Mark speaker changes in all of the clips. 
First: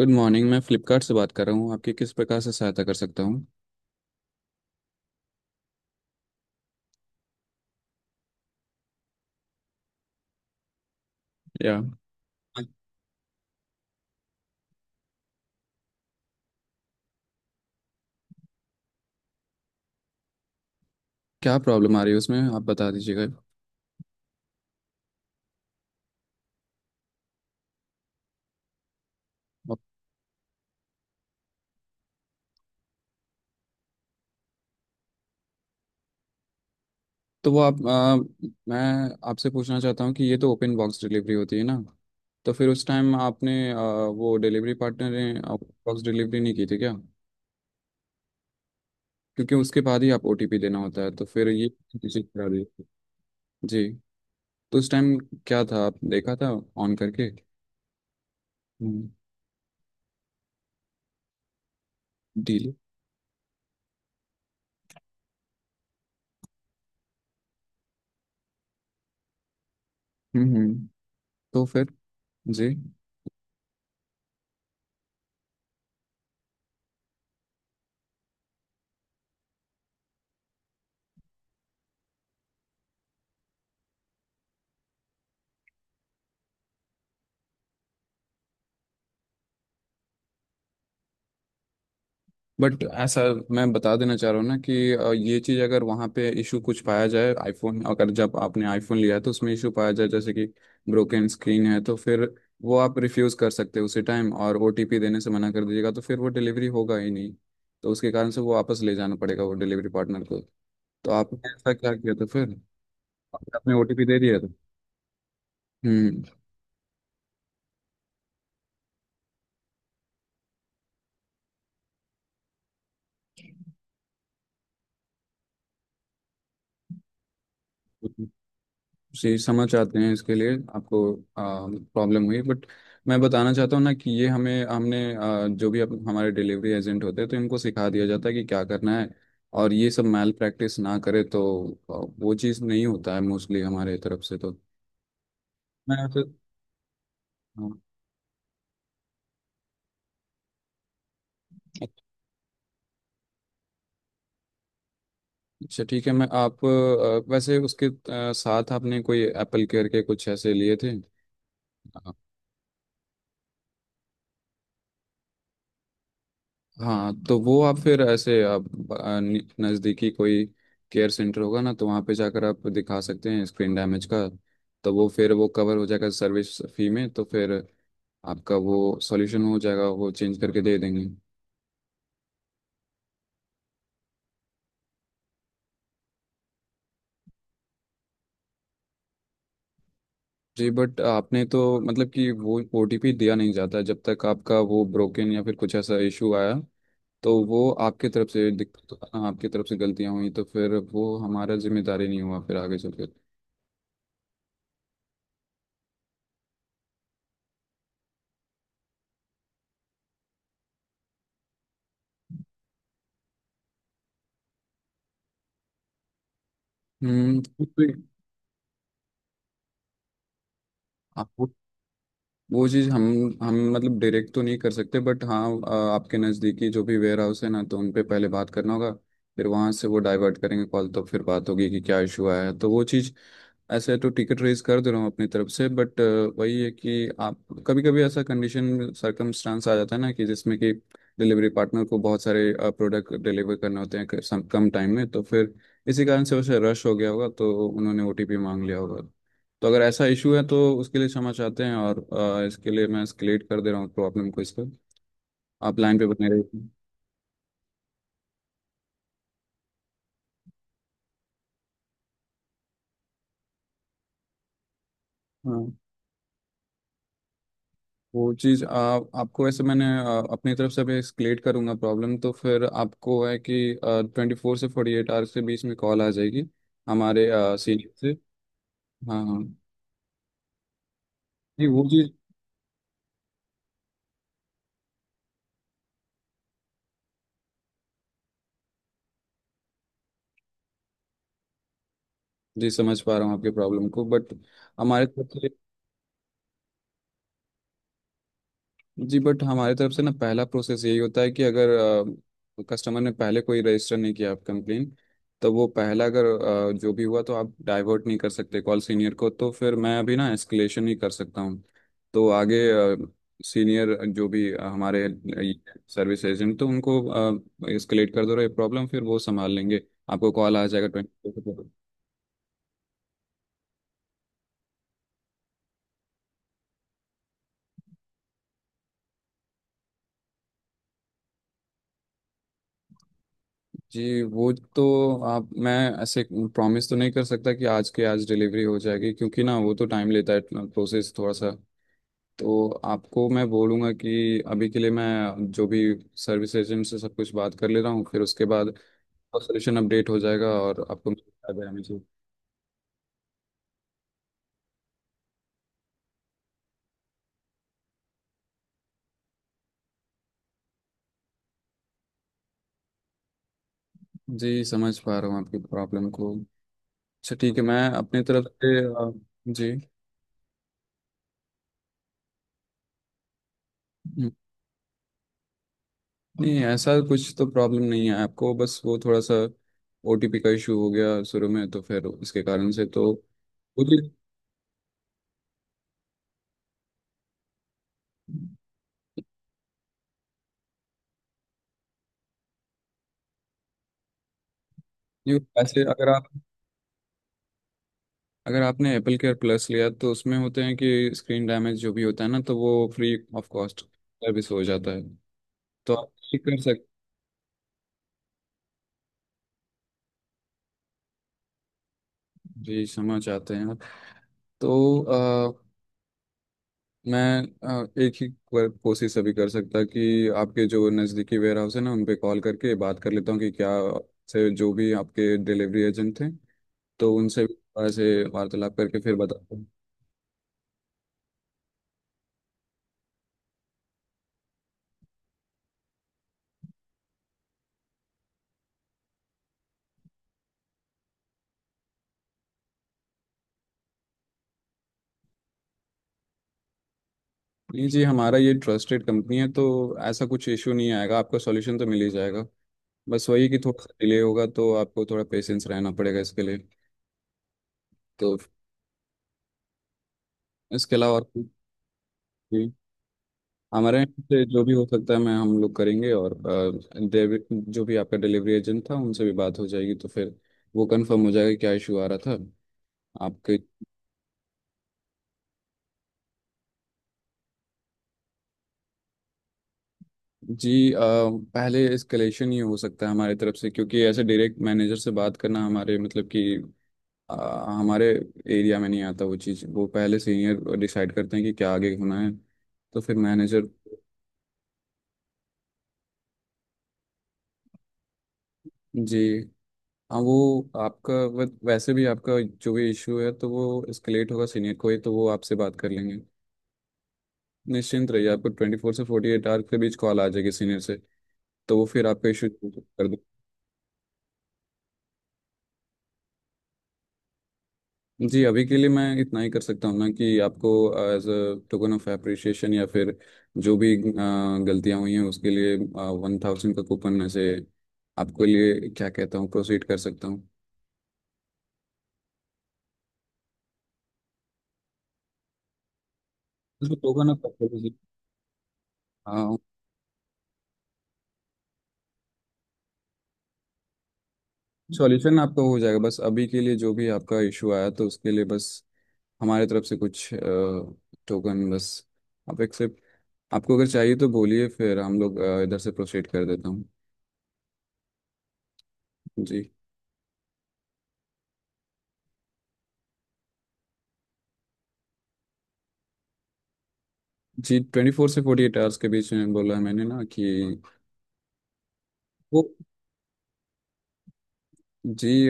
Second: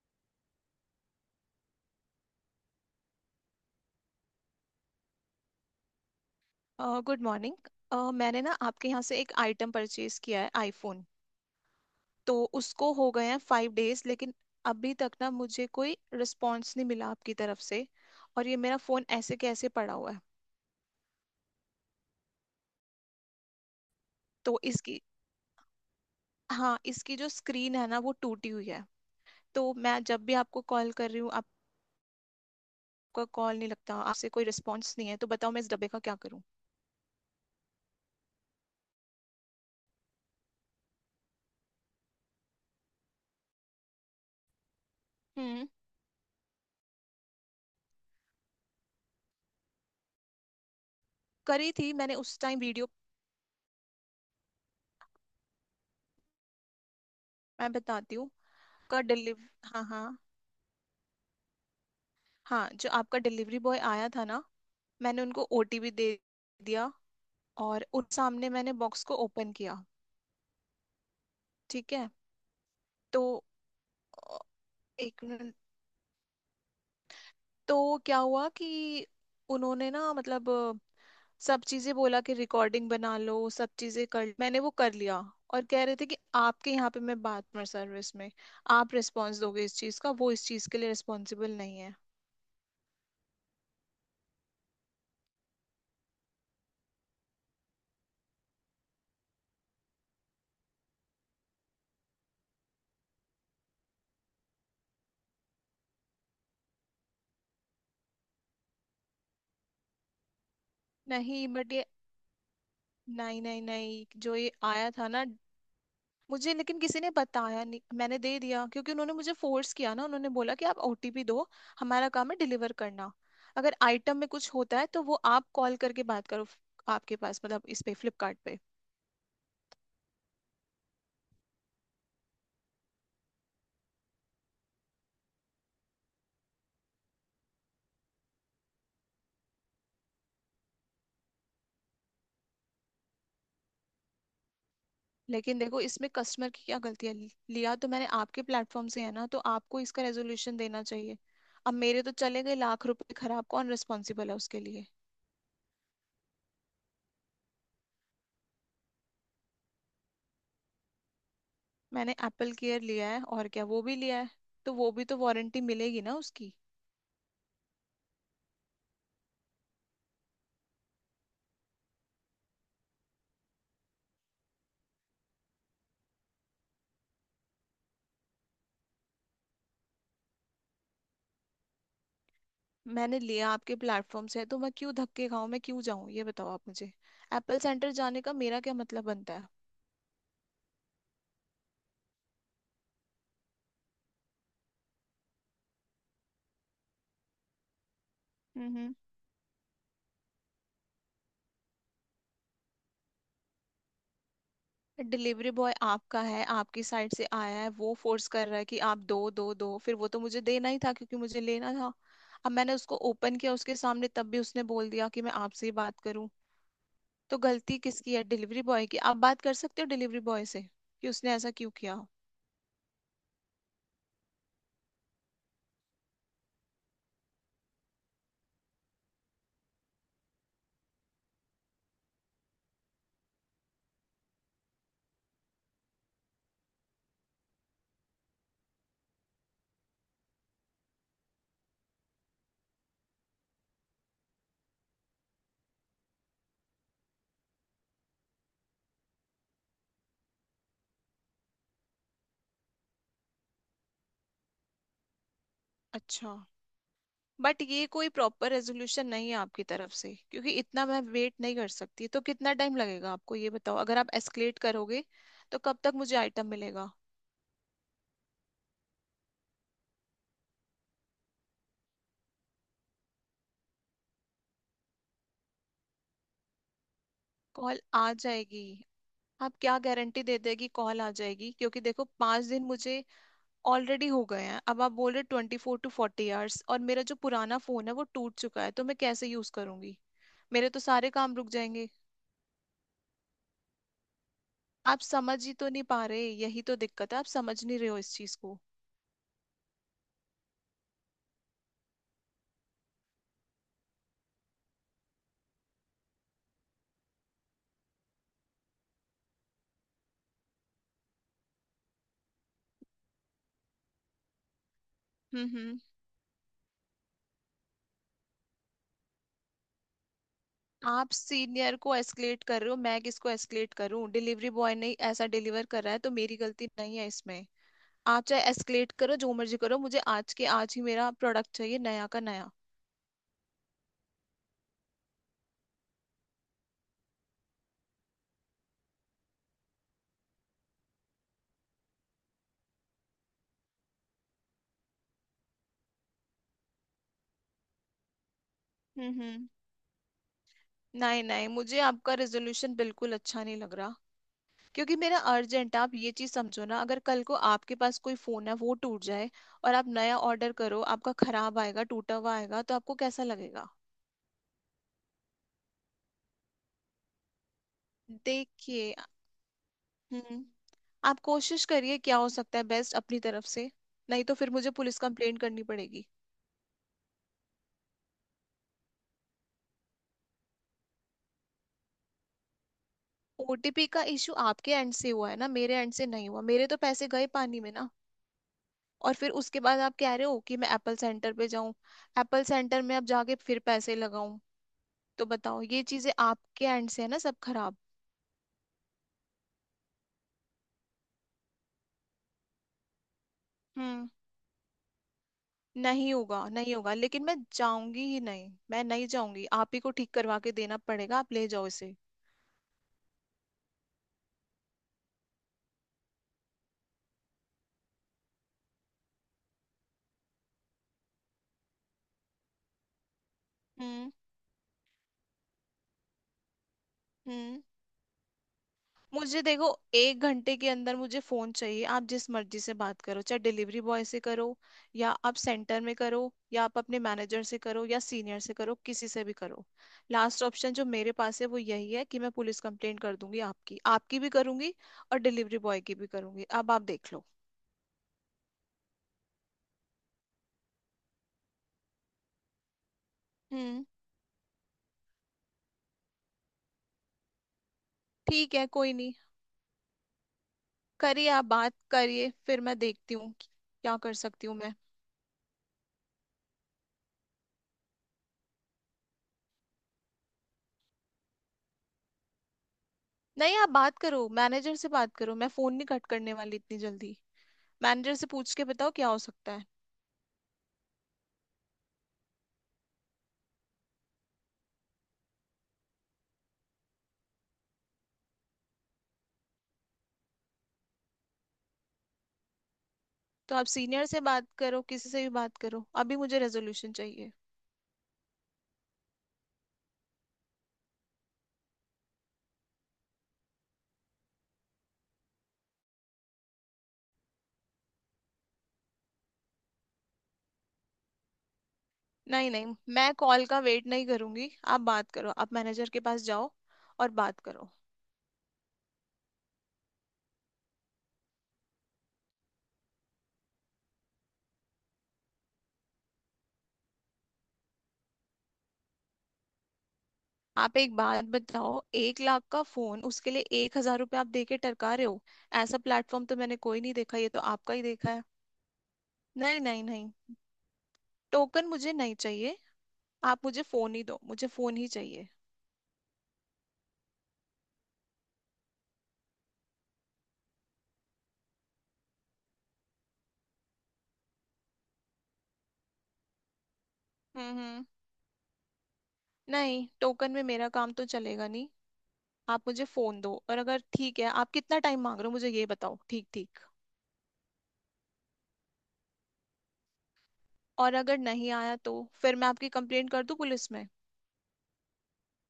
Speaker 1: Good morning. मैं फ्लिपकार्ट से बात कर रहा हूँ, आपकी किस प्रकार से सहायता कर सकता हूँ?
Speaker 2: Good morning. मैंने ना आपके यहाँ से एक आइटम परचेज किया है, आईफोन।
Speaker 1: या
Speaker 2: तो उसको हो गए हैं 5 डेज, लेकिन अभी तक ना मुझे कोई रिस्पॉन्स नहीं मिला आपकी तरफ से। और ये मेरा फ़ोन ऐसे के ऐसे पड़ा हुआ है।
Speaker 1: क्या प्रॉब्लम आ रही है उसमें, आप बता दीजिएगा।
Speaker 2: तो इसकी हाँ, इसकी जो स्क्रीन है ना, वो टूटी हुई है। तो
Speaker 1: अब
Speaker 2: मैं जब भी आपको कॉल कर रही हूँ, आपका कॉल नहीं लगता, आपसे कोई रिस्पॉन्स नहीं है। तो बताओ, मैं इस डब्बे का क्या करूँ।
Speaker 1: तो मैं आपसे पूछना चाहता हूँ कि ये तो ओपन बॉक्स डिलीवरी होती है ना। तो फिर उस टाइम आपने वो डिलीवरी पार्टनर ने
Speaker 2: हम्म।
Speaker 1: ओपन बॉक्स डिलीवरी नहीं की थी क्या? क्योंकि उसके बाद ही आप ओटीपी देना होता है तो फिर ये
Speaker 2: करी थी मैंने
Speaker 1: चीज़
Speaker 2: उस
Speaker 1: करा
Speaker 2: टाइम,
Speaker 1: दी।
Speaker 2: वीडियो।
Speaker 1: जी, तो उस टाइम क्या था, आप देखा था ऑन करके डील?
Speaker 2: मैं बताती हूँ। का
Speaker 1: हम्म।
Speaker 2: डिलीव हाँ हाँ। हाँ,
Speaker 1: deal?
Speaker 2: जो आपका डिलीवरी बॉय आया था ना, मैंने उनको ओटीपी दे दिया। और उन सामने मैंने बॉक्स को ओपन किया।
Speaker 1: हम्म, तो फिर।
Speaker 2: ठीक है।
Speaker 1: जी,
Speaker 2: तो अ, एक मिनट। तो क्या हुआ कि उन्होंने ना, मतलब सब चीजें बोला कि रिकॉर्डिंग बना लो, सब चीजें कर। मैंने वो कर लिया। और कह रहे थे कि आपके यहाँ पे, मैं बात कस्टमर सर्विस में, आप रिस्पॉन्स दोगे इस चीज का, वो इस चीज के लिए रिस्पॉन्सिबल नहीं है।
Speaker 1: बट ऐसा मैं बता देना चाह रहा हूँ ना कि ये चीज़ अगर वहाँ पे इशू कुछ पाया जाए आईफोन, अगर जब आपने आईफोन लिया है तो उसमें इशू पाया जाए, जैसे कि ब्रोकन स्क्रीन है, तो फिर वो आप रिफ्यूज़ कर सकते हो उसी टाइम और ओटीपी देने से मना कर दीजिएगा तो फिर वो डिलीवरी होगा ही नहीं। तो उसके कारण से वो वापस ले जाना पड़ेगा वो डिलीवरी पार्टनर को। तो
Speaker 2: नहीं,
Speaker 1: आपने ऐसा
Speaker 2: बट ये,
Speaker 1: क्या किया था फिर?
Speaker 2: नहीं नहीं
Speaker 1: आपने ओटीपी
Speaker 2: नहीं,
Speaker 1: दे
Speaker 2: जो
Speaker 1: दिया था?
Speaker 2: ये आया था ना,
Speaker 1: हम्म।
Speaker 2: मुझे लेकिन किसी ने बताया नहीं, मैंने दे दिया क्योंकि उन्होंने मुझे फोर्स किया ना। उन्होंने बोला कि आप ओटीपी दो, हमारा काम है डिलीवर करना, अगर आइटम में कुछ होता है तो वो आप कॉल करके बात करो। आपके पास, मतलब इस पे, फ्लिपकार्ट पे।
Speaker 1: जी, समझ आते हैं, इसके लिए आपको प्रॉब्लम हुई, बट मैं बताना चाहता हूँ ना कि ये हमें हमने आ, जो भी अप, हमारे डिलीवरी एजेंट होते हैं तो इनको सिखा दिया जाता है कि क्या करना है। और ये सब मैल प्रैक्टिस ना करे तो आ, वो चीज़ नहीं होता है मोस्टली हमारे तरफ से तो।
Speaker 2: लेकिन देखो,
Speaker 1: मैं
Speaker 2: इसमें
Speaker 1: तो।
Speaker 2: कस्टमर की क्या गलती है?
Speaker 1: हाँ।
Speaker 2: लिया तो मैंने आपके प्लेटफॉर्म से है ना, तो आपको इसका रेजोल्यूशन देना चाहिए। अब मेरे तो चले गए लाख रुपए खराब, कौन रिस्पॉन्सिबल है उसके लिए?
Speaker 1: अच्छा ठीक है, वैसे उसके साथ आपने कोई एप्पल केयर के कुछ ऐसे लिए थे?
Speaker 2: मैंने एप्पल केयर लिया है, और क्या वो भी लिया है, तो वो भी तो वारंटी मिलेगी ना उसकी।
Speaker 1: हाँ, तो वो आप फिर ऐसे नज़दीकी कोई केयर सेंटर होगा ना, तो वहाँ पे जाकर आप दिखा सकते हैं स्क्रीन डैमेज का। तो वो फिर वो कवर हो जाएगा सर्विस फी में, तो फिर आपका वो सॉल्यूशन हो जाएगा, वो चेंज करके दे देंगे।
Speaker 2: मैंने लिया आपके प्लेटफॉर्म से, तो मैं क्यों धक्के खाऊं, मैं क्यों जाऊं, ये बताओ आप मुझे। एप्पल सेंटर जाने का मेरा क्या मतलब बनता है?
Speaker 1: जी, बट आपने तो मतलब कि वो ओटीपी दिया नहीं जाता जब तक आपका वो ब्रोकन या फिर कुछ ऐसा इशू आया, तो वो आपके तरफ से
Speaker 2: हम्म।
Speaker 1: दिक- आपकी तरफ से गलतियाँ हुई तो फिर वो हमारा जिम्मेदारी नहीं हुआ फिर आगे चल के।
Speaker 2: डिलीवरी बॉय आपका है, आपकी साइड से आया है, वो फोर्स कर रहा है कि आप दो दो दो, फिर वो तो मुझे देना ही था क्योंकि मुझे लेना था। अब मैंने उसको ओपन किया उसके सामने, तब भी उसने बोल दिया कि मैं आपसे ही बात करूं। तो गलती किसकी है? डिलीवरी बॉय की। आप बात कर सकते हो डिलीवरी बॉय से कि उसने ऐसा
Speaker 1: हम्म।
Speaker 2: क्यों किया।
Speaker 1: वो चीज़ हम मतलब डायरेक्ट तो नहीं कर सकते, बट हाँ, आपके नज़दीकी जो भी वेयर हाउस है ना तो उन पे पहले बात करना होगा। फिर वहाँ से वो डाइवर्ट करेंगे कॉल, तो फिर बात होगी कि क्या इशू आया है, तो वो चीज़ ऐसे तो टिकट रेज कर दे रहा हूँ अपनी तरफ से। बट वही है कि आप, कभी कभी ऐसा कंडीशन सर्कमस्टांस आ जाता है ना कि जिसमें कि डिलीवरी पार्टनर को बहुत सारे प्रोडक्ट डिलीवर करने होते हैं कम टाइम में, तो फिर इसी कारण से वैसे रश हो गया होगा तो उन्होंने ओटीपी मांग लिया होगा। तो अगर ऐसा इशू है तो उसके लिए क्षमा चाहते हैं। और इसके लिए मैं एस्केलेट कर दे रहा हूँ प्रॉब्लम को इसका। आप लाइन पे बने
Speaker 2: अच्छा।
Speaker 1: रहिए।
Speaker 2: बट ये कोई प्रॉपर रेजोल्यूशन नहीं है आपकी तरफ से, क्योंकि इतना मैं वेट नहीं कर सकती। तो कितना टाइम लगेगा आपको, ये बताओ। अगर आप एस्केलेट करोगे तो
Speaker 1: हाँ,
Speaker 2: कब तक मुझे आइटम मिलेगा?
Speaker 1: वो चीज़ आप आपको वैसे मैंने अपनी तरफ से भी एस्केलेट करूँगा प्रॉब्लम, तो फिर आपको है कि ट्वेंटी फोर से फोर्टी एट आवर्स के बीच में कॉल आ जाएगी हमारे
Speaker 2: कॉल
Speaker 1: सीनियर से।
Speaker 2: आ जाएगी,
Speaker 1: हाँ, हाँ।
Speaker 2: आप क्या गारंटी दे देगी कॉल आ जाएगी?
Speaker 1: नहीं,
Speaker 2: क्योंकि
Speaker 1: वो
Speaker 2: देखो,
Speaker 1: चीज़।
Speaker 2: 5 दिन मुझे ऑलरेडी हो गए हैं, अब आप बोल रहे 24 टू 40 आवर्स, और मेरा जो पुराना फोन है वो टूट चुका है, तो मैं कैसे यूज करूंगी? मेरे तो सारे काम रुक जाएंगे।
Speaker 1: जी, समझ पा रहा हूँ आपकी प्रॉब्लम को, बट
Speaker 2: आप
Speaker 1: हमारे तरफ
Speaker 2: समझ
Speaker 1: से।
Speaker 2: ही तो नहीं पा रहे, यही तो दिक्कत है, आप समझ नहीं रहे हो इस चीज को।
Speaker 1: जी, बट हमारे तरफ से ना पहला प्रोसेस यही होता है कि अगर कस्टमर ने पहले कोई रजिस्टर नहीं किया आप कंप्लेन, तो वो पहला अगर जो भी हुआ, तो आप डाइवर्ट नहीं कर सकते कॉल सीनियर को, तो फिर मैं अभी ना एस्केलेशन ही कर सकता हूँ। तो आगे सीनियर जो भी हमारे
Speaker 2: हम्म।
Speaker 1: सर्विस एजेंट, तो उनको एस्केलेट कर दो ये प्रॉब्लम, फिर वो संभाल लेंगे। आपको कॉल आ जाएगा
Speaker 2: आप
Speaker 1: ट्वेंटी।
Speaker 2: सीनियर को एस्केलेट कर रहे हो, मैं किसको एस्केलेट करूं? डिलीवरी बॉय ने ऐसा डिलीवर कर रहा है, तो मेरी गलती नहीं है इसमें। आप चाहे एस्केलेट करो, जो मर्जी करो, मुझे आज के आज ही मेरा प्रोडक्ट चाहिए, नया का नया।
Speaker 1: जी, वो तो आप मैं ऐसे प्रॉमिस तो नहीं कर सकता कि आज के आज डिलीवरी हो जाएगी, क्योंकि ना वो तो टाइम लेता है प्रोसेस थोड़ा सा। तो आपको मैं बोलूँगा कि अभी के लिए मैं जो भी सर्विस एजेंट से सब कुछ बात कर ले रहा हूँ, फिर उसके बाद
Speaker 2: हम्म।
Speaker 1: सोल्यूशन अपडेट हो जाएगा और आपको मिल
Speaker 2: नहीं नहीं,
Speaker 1: जाएगा
Speaker 2: मुझे
Speaker 1: हमेशा।
Speaker 2: आपका रेजोल्यूशन बिल्कुल अच्छा नहीं लग रहा, क्योंकि मेरा अर्जेंट, आप ये चीज समझो ना, अगर कल को आपके पास कोई फोन है, वो टूट जाए और आप नया ऑर्डर करो, आपका खराब आएगा, टूटा हुआ आएगा, तो आपको कैसा लगेगा?
Speaker 1: जी, समझ पा रहा हूँ आपकी प्रॉब्लम को। अच्छा ठीक है, मैं अपनी तरफ से
Speaker 2: देखिए।
Speaker 1: जी।
Speaker 2: हम्म। आप कोशिश करिए क्या हो सकता है बेस्ट अपनी तरफ से, नहीं तो फिर मुझे पुलिस कंप्लेंट करनी पड़ेगी।
Speaker 1: नहीं, ऐसा कुछ तो प्रॉब्लम नहीं है आपको, बस वो थोड़ा सा ओटीपी का इशू हो गया शुरू में तो फिर उसके कारण से तो वो
Speaker 2: ओटीपी
Speaker 1: भी।
Speaker 2: का इशू आपके एंड से हुआ है ना, मेरे एंड से नहीं हुआ। मेरे तो पैसे गए पानी में ना। और फिर उसके बाद आप कह रहे हो कि मैं एप्पल सेंटर पे जाऊं, एप्पल सेंटर में अब जाके फिर पैसे लगाऊं। तो
Speaker 1: नहीं,
Speaker 2: बताओ, ये
Speaker 1: वैसे
Speaker 2: चीजें आपके एंड से है ना सब खराब।
Speaker 1: अगर आपने एप्पल केयर प्लस लिया तो उसमें होते हैं कि स्क्रीन डैमेज जो भी होता है ना, तो वो free of cost
Speaker 2: hmm.
Speaker 1: Service हो जाता है। तो आप
Speaker 2: नहीं होगा,
Speaker 1: ठीक कर
Speaker 2: नहीं
Speaker 1: सकते।
Speaker 2: होगा, लेकिन मैं जाऊंगी ही नहीं, मैं नहीं जाऊंगी। आप ही को ठीक करवा के देना पड़ेगा, आप ले जाओ इसे।
Speaker 1: जी, क्षमा चाहते हैं। आप तो मैं एक ही बार कोशिश अभी कर सकता कि आपके जो नज़दीकी वेयर हाउस है ना उन पे कॉल करके बात कर लेता हूँ कि क्या
Speaker 2: हम्म
Speaker 1: से जो भी आपके डिलीवरी एजेंट थे, तो उनसे भी
Speaker 2: हम्म।
Speaker 1: थोड़ा से वार्तालाप करके फिर
Speaker 2: मुझे
Speaker 1: बताता हूँ।
Speaker 2: देखो, 1 घंटे के अंदर मुझे फोन चाहिए। आप जिस मर्जी से बात करो, चाहे डिलीवरी बॉय से करो, या आप सेंटर में करो, या आप अपने मैनेजर से करो, या सीनियर से करो, किसी से भी करो। लास्ट ऑप्शन जो मेरे पास है वो यही है कि मैं पुलिस कंप्लेंट कर दूंगी, आपकी, आपकी भी करूंगी और डिलीवरी बॉय की भी करूंगी, अब आप देख लो।
Speaker 1: नहीं जी, हमारा ये ट्रस्टेड कंपनी है, तो ऐसा कुछ इशू नहीं आएगा, आपका सॉल्यूशन तो मिल ही जाएगा। बस वही कि थोड़ा
Speaker 2: हम्म।
Speaker 1: सा डिले होगा, तो आपको थोड़ा पेशेंस रहना पड़ेगा इसके लिए। तो
Speaker 2: ठीक है, कोई नहीं,
Speaker 1: इसके अलावा और
Speaker 2: करिए आप,
Speaker 1: कुछ?
Speaker 2: बात करिए, फिर
Speaker 1: जी,
Speaker 2: मैं देखती हूँ कि क्या
Speaker 1: हमारे
Speaker 2: कर
Speaker 1: यहाँ से
Speaker 2: सकती हूँ
Speaker 1: जो भी
Speaker 2: मैं।
Speaker 1: हो सकता है, मैं हम लोग करेंगे और जो भी आपका डिलीवरी एजेंट था उनसे भी बात हो जाएगी, तो फिर वो कंफर्म हो जाएगा क्या इशू आ रहा था
Speaker 2: नहीं,
Speaker 1: आपके।
Speaker 2: आप बात करो, मैनेजर से बात करो, मैं फोन नहीं कट करने वाली इतनी जल्दी। मैनेजर से पूछ के बताओ क्या हो सकता है।
Speaker 1: जी, पहले एस्केलेशन ही हो सकता है हमारी तरफ से, क्योंकि ऐसे डायरेक्ट मैनेजर से बात करना हमारे मतलब कि अ, हमारे एरिया में नहीं आता वो चीज़, वो पहले सीनियर डिसाइड करते हैं कि क्या आगे होना है, तो फिर
Speaker 2: तो आप
Speaker 1: मैनेजर।
Speaker 2: सीनियर से बात करो, किसी से भी बात करो, अभी मुझे रेजोल्यूशन चाहिए।
Speaker 1: जी, हाँ, वो आपका वैसे भी आपका जो भी इशू है तो वो एस्केलेट होगा सीनियर को ही, तो वो आपसे बात कर लेंगे। निश्चिंत रहिए, आपको ट्वेंटी फोर से फोर्टी एट आवर के बीच कॉल आ जाएगी सीनियर से, तो वो फिर आपका इशू
Speaker 2: नहीं नहीं,
Speaker 1: कर
Speaker 2: मैं
Speaker 1: दे।
Speaker 2: कॉल का वेट नहीं करूंगी। आप बात करो, आप मैनेजर के पास जाओ और बात करो।
Speaker 1: जी, अभी के लिए मैं इतना ही कर सकता हूँ ना कि आपको as a token of appreciation, या फिर जो भी गलतियाँ हुई हैं उसके लिए 1,000 का कूपन ऐसे आपके लिए, क्या कहता हूँ, प्रोसीड कर सकता हूँ?
Speaker 2: आप एक बात बताओ, 1 लाख का फोन, उसके लिए 1 हजार रुपये आप दे के टरका रहे हो? ऐसा प्लेटफॉर्म तो मैंने कोई नहीं
Speaker 1: उसमें
Speaker 2: देखा,
Speaker 1: टोकन
Speaker 2: ये तो
Speaker 1: ऑफ
Speaker 2: आपका ही
Speaker 1: एप्रिसिएशन।
Speaker 2: देखा है। नहीं नहीं नहीं, टोकन मुझे नहीं चाहिए। आप मुझे फोन ही दो, मुझे फोन ही चाहिए।
Speaker 1: सॉल्यूशन आपका हो जाएगा, बस अभी के लिए जो भी आपका इशू आया तो उसके लिए बस हमारे तरफ से कुछ टोकन बस, आप एक्सेप्ट, आपको अगर चाहिए तो बोलिए फिर हम लोग इधर से प्रोसीड कर देता हूँ।
Speaker 2: हम्म।
Speaker 1: जी।
Speaker 2: नहीं, टोकन में मेरा काम तो चलेगा नहीं। आप मुझे फोन दो, और अगर ठीक है, आप कितना टाइम मांग रहे हो, मुझे ये बताओ ठीक ठीक।
Speaker 1: जी, ट्वेंटी फोर से फोर्टी एट आवर्स के बीच में बोला है मैंने ना कि
Speaker 2: और अगर नहीं आया तो फिर मैं
Speaker 1: वो।
Speaker 2: आपकी कंप्लेंट कर दूं पुलिस में?
Speaker 1: जी,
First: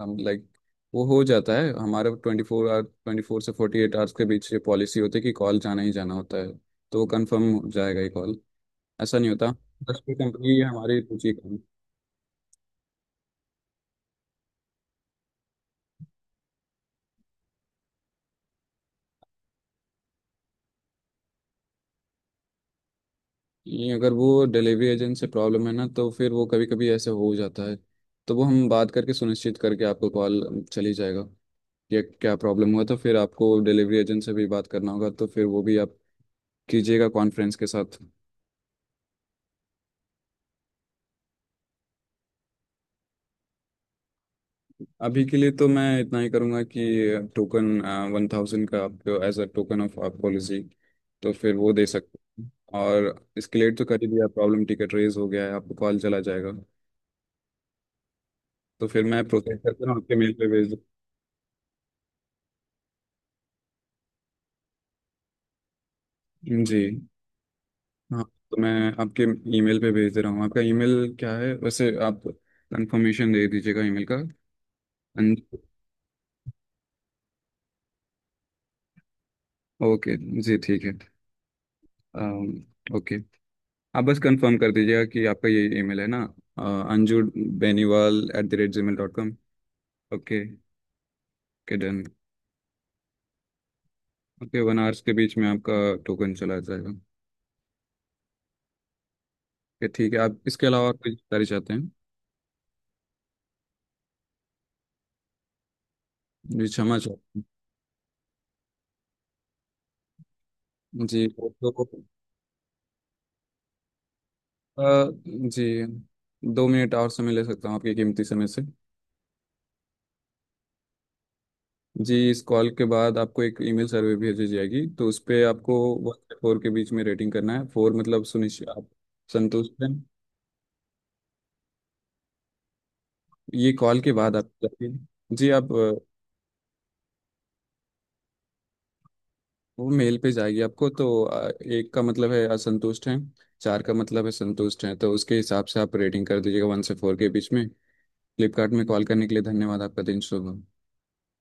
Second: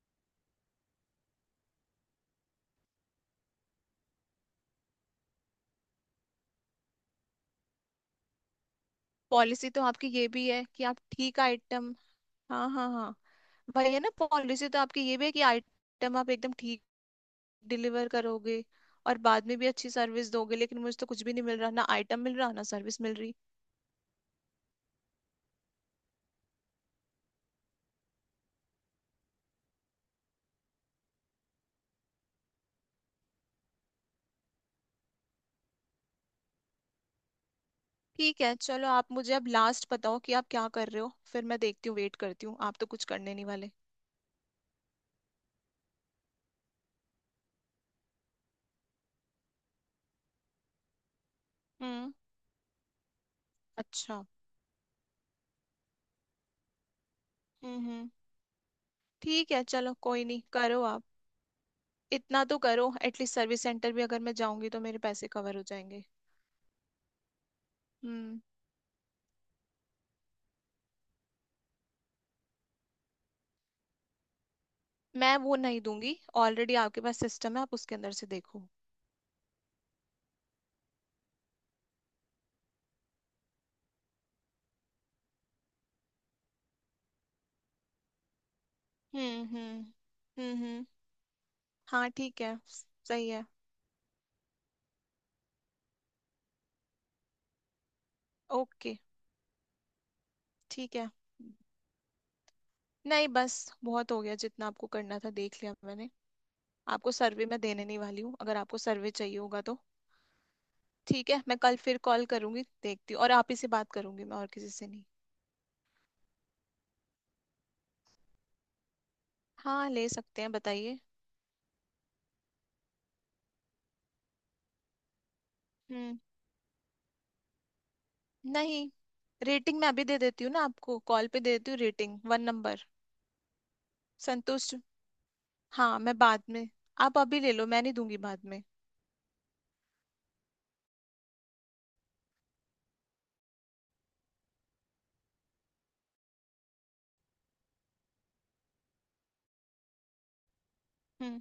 Speaker 1: लाइक वो हो जाता है हमारा 24 आवर, ट्वेंटी फोर से फोर्टी एट आवर्स के बीच ये पॉलिसी होती है कि कॉल जाना ही जाना होता है। तो वो कन्फर्म हो जाएगा ये कॉल, ऐसा नहीं होता,
Speaker 2: पॉलिसी तो
Speaker 1: 10
Speaker 2: आपकी
Speaker 1: पे
Speaker 2: ये भी
Speaker 1: कंपनी
Speaker 2: है कि आप
Speaker 1: हमारी पूछी।
Speaker 2: ठीक आइटम, हाँ हाँ हाँ, भाई है ना, पॉलिसी तो आपकी ये भी है कि आइटम आप एकदम ठीक डिलीवर करोगे और बाद में भी अच्छी सर्विस दोगे, लेकिन मुझे तो कुछ भी नहीं मिल रहा, ना आइटम मिल रहा, ना सर्विस मिल रही।
Speaker 1: नहीं, अगर वो डिलीवरी एजेंट से प्रॉब्लम है ना तो फिर वो कभी कभी ऐसे हो जाता है, तो वो हम बात करके सुनिश्चित करके आपको कॉल चली जाएगा कि क्या प्रॉब्लम हुआ, तो फिर आपको डिलीवरी एजेंट से भी बात करना होगा तो फिर वो भी आप कीजिएगा कॉन्फ्रेंस के साथ।
Speaker 2: ठीक है, चलो, आप मुझे अब लास्ट बताओ कि आप क्या कर रहे हो, फिर मैं देखती हूँ, वेट करती हूँ, आप तो कुछ करने नहीं वाले।
Speaker 1: अभी के लिए तो मैं इतना ही करूँगा कि टोकन 1,000 का आपको एज अ टोकन ऑफ आप पॉलिसी, तो फिर वो दे
Speaker 2: हम्म।
Speaker 1: सकते हैं। और इसकेलेट तो कर ही
Speaker 2: अच्छा।
Speaker 1: दिया, प्रॉब्लम टिकट रेज हो गया है, आपको कॉल चला जाएगा।
Speaker 2: हम्म।
Speaker 1: तो फिर मैं
Speaker 2: ठीक
Speaker 1: प्रोसेस
Speaker 2: है,
Speaker 1: करके ना
Speaker 2: चलो
Speaker 1: आपके
Speaker 2: कोई
Speaker 1: मेल
Speaker 2: नहीं,
Speaker 1: पे भेज
Speaker 2: करो आप। इतना तो करो एटलीस्ट, सर्विस सेंटर भी अगर मैं जाऊंगी तो मेरे पैसे कवर हो जाएंगे।
Speaker 1: दूँ जी। हाँ,
Speaker 2: हम्म।
Speaker 1: तो मैं आपके ईमेल पे भेज दे रहा हूँ। आपका ईमेल क्या है वैसे, आप कंफर्मेशन दे दीजिएगा ईमेल का। अन-
Speaker 2: मैं वो नहीं दूंगी, ऑलरेडी आपके पास सिस्टम है, आप उसके अंदर से देखो।
Speaker 1: ओके। जी ठीक है, अम, ओके, आप बस कंफर्म कर दीजिएगा कि आपका ये ईमेल है ना, anjubeniwal@gmail.com।
Speaker 2: हम्म।
Speaker 1: ओके।
Speaker 2: हम्म।
Speaker 1: Okay done.
Speaker 2: हाँ, ठीक है। सही है।
Speaker 1: ओके, वन आवर्स के बीच में आपका टोकन चला जाएगा।
Speaker 2: ओके,
Speaker 1: ओके ठीक है, आप इसके अलावा और
Speaker 2: ठीक है।
Speaker 1: कोई जानकारी चाहते हैं?
Speaker 2: नहीं, बस बहुत हो गया, जितना आपको करना था देख लिया मैंने।
Speaker 1: जी क्षमा
Speaker 2: आपको
Speaker 1: चाहते
Speaker 2: सर्वे मैं देने नहीं वाली हूँ, अगर आपको सर्वे चाहिए होगा तो।
Speaker 1: हैं जी,
Speaker 2: ठीक है,
Speaker 1: तो
Speaker 2: मैं कल फिर कॉल करूंगी, देखती हूँ, और आप ही से बात करूंगी, मैं और किसी से नहीं।
Speaker 1: जी, 2 मिनट और समय ले सकता हूँ आपके कीमती समय से?
Speaker 2: हाँ, ले सकते हैं, बताइए।
Speaker 1: जी, इस कॉल के बाद आपको एक ईमेल सर्वे भेजी जाएगी तो उस पे आपको वन
Speaker 2: हम्म।
Speaker 1: से फोर के बीच में रेटिंग करना है, फोर मतलब सुनिश्चित
Speaker 2: नहीं,
Speaker 1: आप
Speaker 2: रेटिंग
Speaker 1: संतुष्ट
Speaker 2: मैं
Speaker 1: हैं।
Speaker 2: अभी दे देती हूँ ना, आपको कॉल पे दे देती हूँ, रेटिंग 1 नंबर,
Speaker 1: ये कॉल के बाद आप
Speaker 2: संतुष्ट।
Speaker 1: जाके जी, आप
Speaker 2: हाँ, मैं बाद में, आप अभी ले लो, मैं नहीं दूंगी बाद में।
Speaker 1: वो मेल पे जाएगी आपको, तो एक का मतलब है असंतुष्ट हैं, चार का मतलब है संतुष्ट हैं, तो उसके हिसाब से आप रेटिंग कर दीजिएगा वन से फोर के बीच में। फ्लिपकार्ट में कॉल करने के लिए धन्यवाद, आपका दिन शुभ हो।
Speaker 2: हम्म।